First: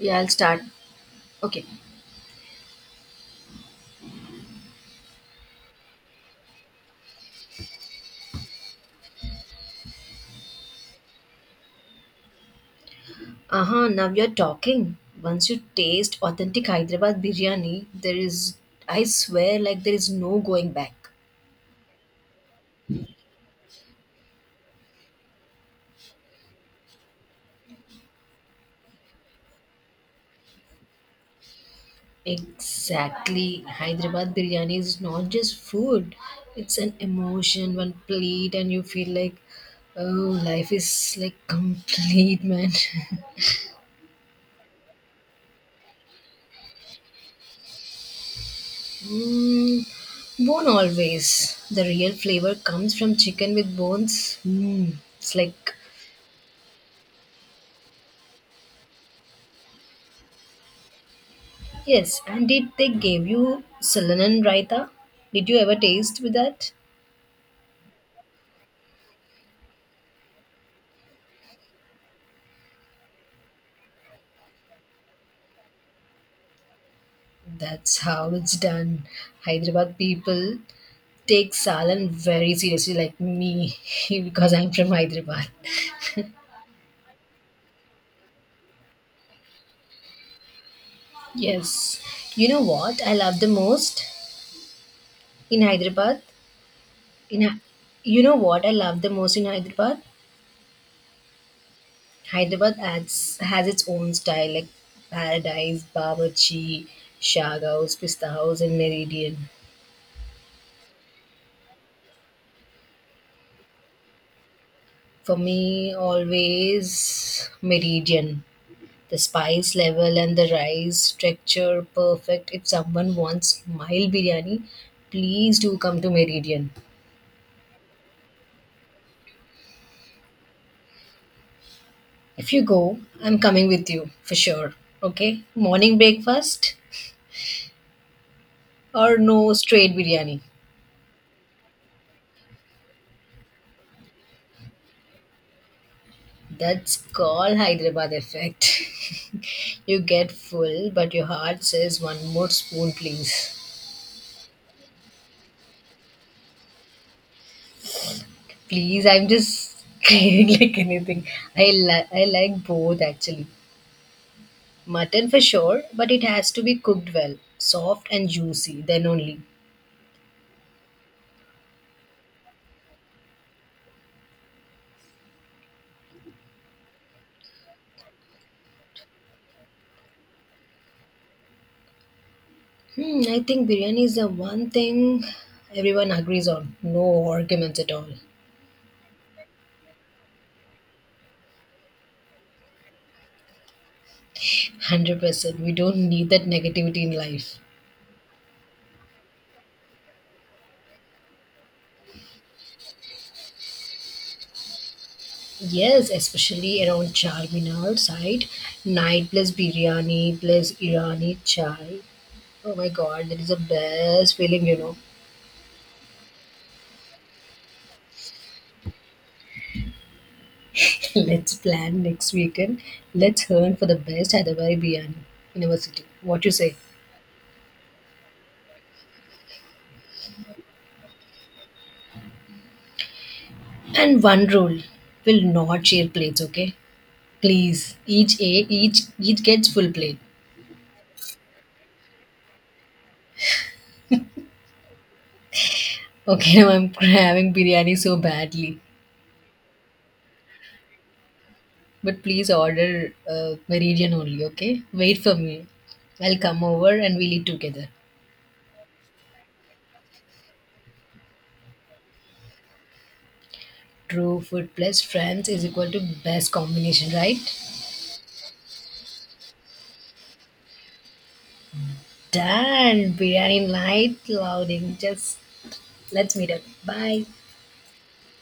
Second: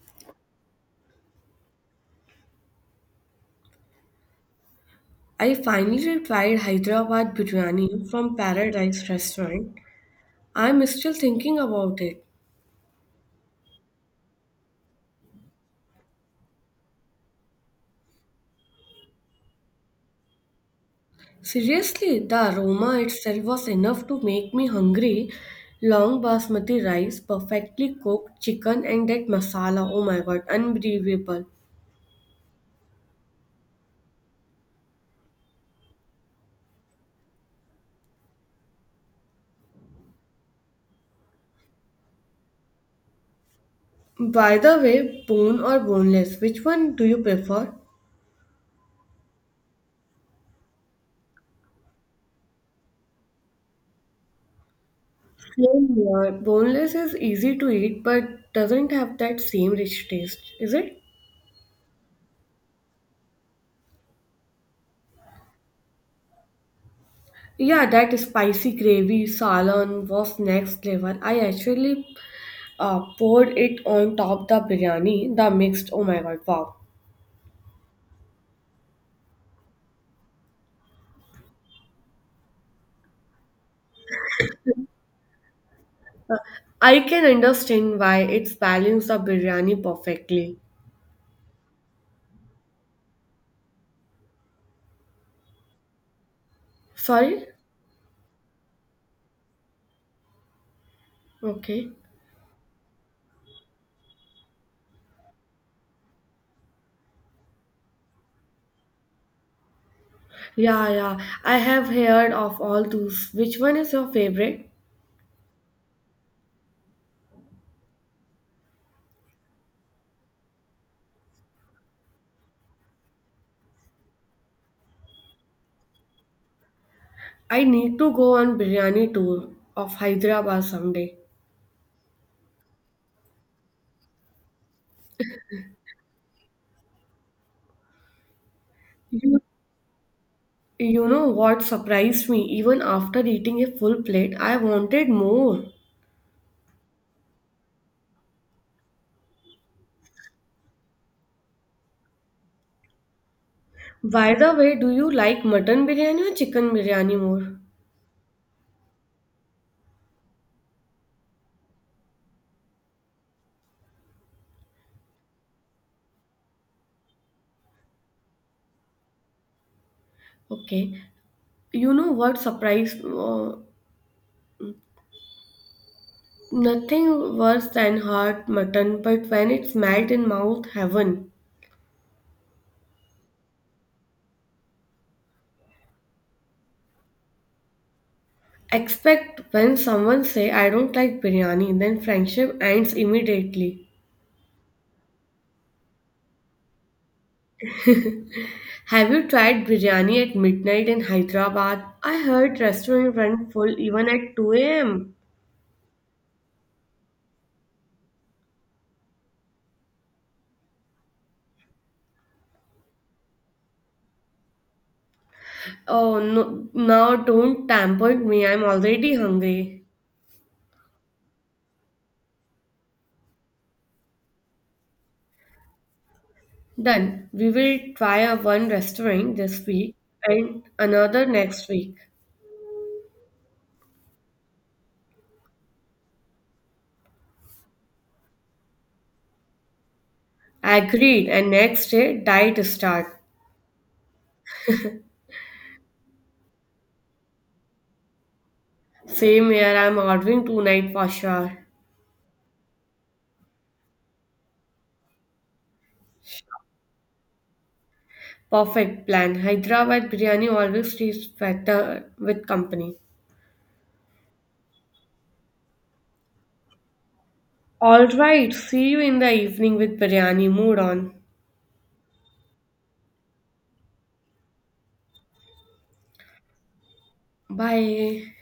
Yeah, I'll start. Okay. I finally tried Hyderabad biryani from Paradise Restaurant. I'm still thinking about it. Uh huh. Now you're talking. Once you taste authentic Hyderabad biryani, there is, I swear, there is no going back. Seriously, the aroma itself was enough to make me hungry. Long basmati rice, perfectly cooked chicken, and that masala oh my god, unbelievable. Exactly. Hyderabad biryani is not just food, it's an emotion, one plate, and you feel like, oh, life is complete, man. By the way, bone or boneless, which one do you prefer? Mm, bone always. The real flavor comes from chicken with bones. Mm, it's like Same here. Boneless is easy to eat but doesn't have that same rich taste, is it? yes, and did they give you Sulanan Raita? Did you ever taste with that? Yeah, that spicy gravy salon was next level. I actually poured it on top the biryani, the mixed. Oh my god, wow. That's how it's done. Hyderabad people take Salan very seriously, like me, because I'm from Hyderabad. I can understand why it's balanced the biryani perfectly. Yes. What I love the most in Hyderabad? In Sorry? Hy- what I love the most in Hyderabad? Okay. Hyderabad adds, has its own style like Paradise, Babarchi, Shag House, Pista House, and Meridian. Yeah, yeah. I have heard of all those. Which one is your favorite? For me, always Meridian. The spice level and the rice texture perfect. If someone wants mild biryani, please do come to Meridian. I need to go on biryani tour of Hyderabad someday. If you go, I'm coming with you for sure. Okay? Morning breakfast or You, no, straight biryani. you know what surprised me? Even after eating a full plate, I wanted more. That's called Hyderabad effect. You get full, but your heart says one more spoon, please. By the way, do you like mutton biryani or chicken biryani more? Please, I'm just craving like anything. I like both actually. Mutton for sure, but it has to be cooked well, soft and juicy, then only. Okay, you know what surprised nothing worse than hot mutton, but when it's melt in mouth, heaven. Hmm, I think biryani is the one thing everyone agrees on. No arguments at all. Expect when someone say I don't like biryani, then friendship ends immediately. 100%. We don't need that negativity in life. Have you tried biryani at midnight in Hyderabad? I heard restaurant run full even at 2 a.m. Yes, especially around Charminar side. Night plus biryani plus Irani chai. Oh my god, that is the best feeling, you know. Oh no, now don't tempt me. I'm already hungry. Let's plan next weekend. Let's learn for the best Hyderabad Biryani University. What you say? Done. We will try a one restaurant this week and another next week. And one rule: will not share plates. Okay, please. Each gets full plate. Agreed. And next day, diet start. Okay, now I'm having biryani so badly, Same here, I'm ordering tonight for sure. but please order Meridian only. Okay, wait for me. I'll come over and we'll eat together. Perfect plan. Hyderabad biryani always tastes better with company. True, food plus friends is equal to best combination, right? All right. See you in the evening with biryani. Mood on. Done. Biryani night loading. Just let's meet up. Bye. Bye.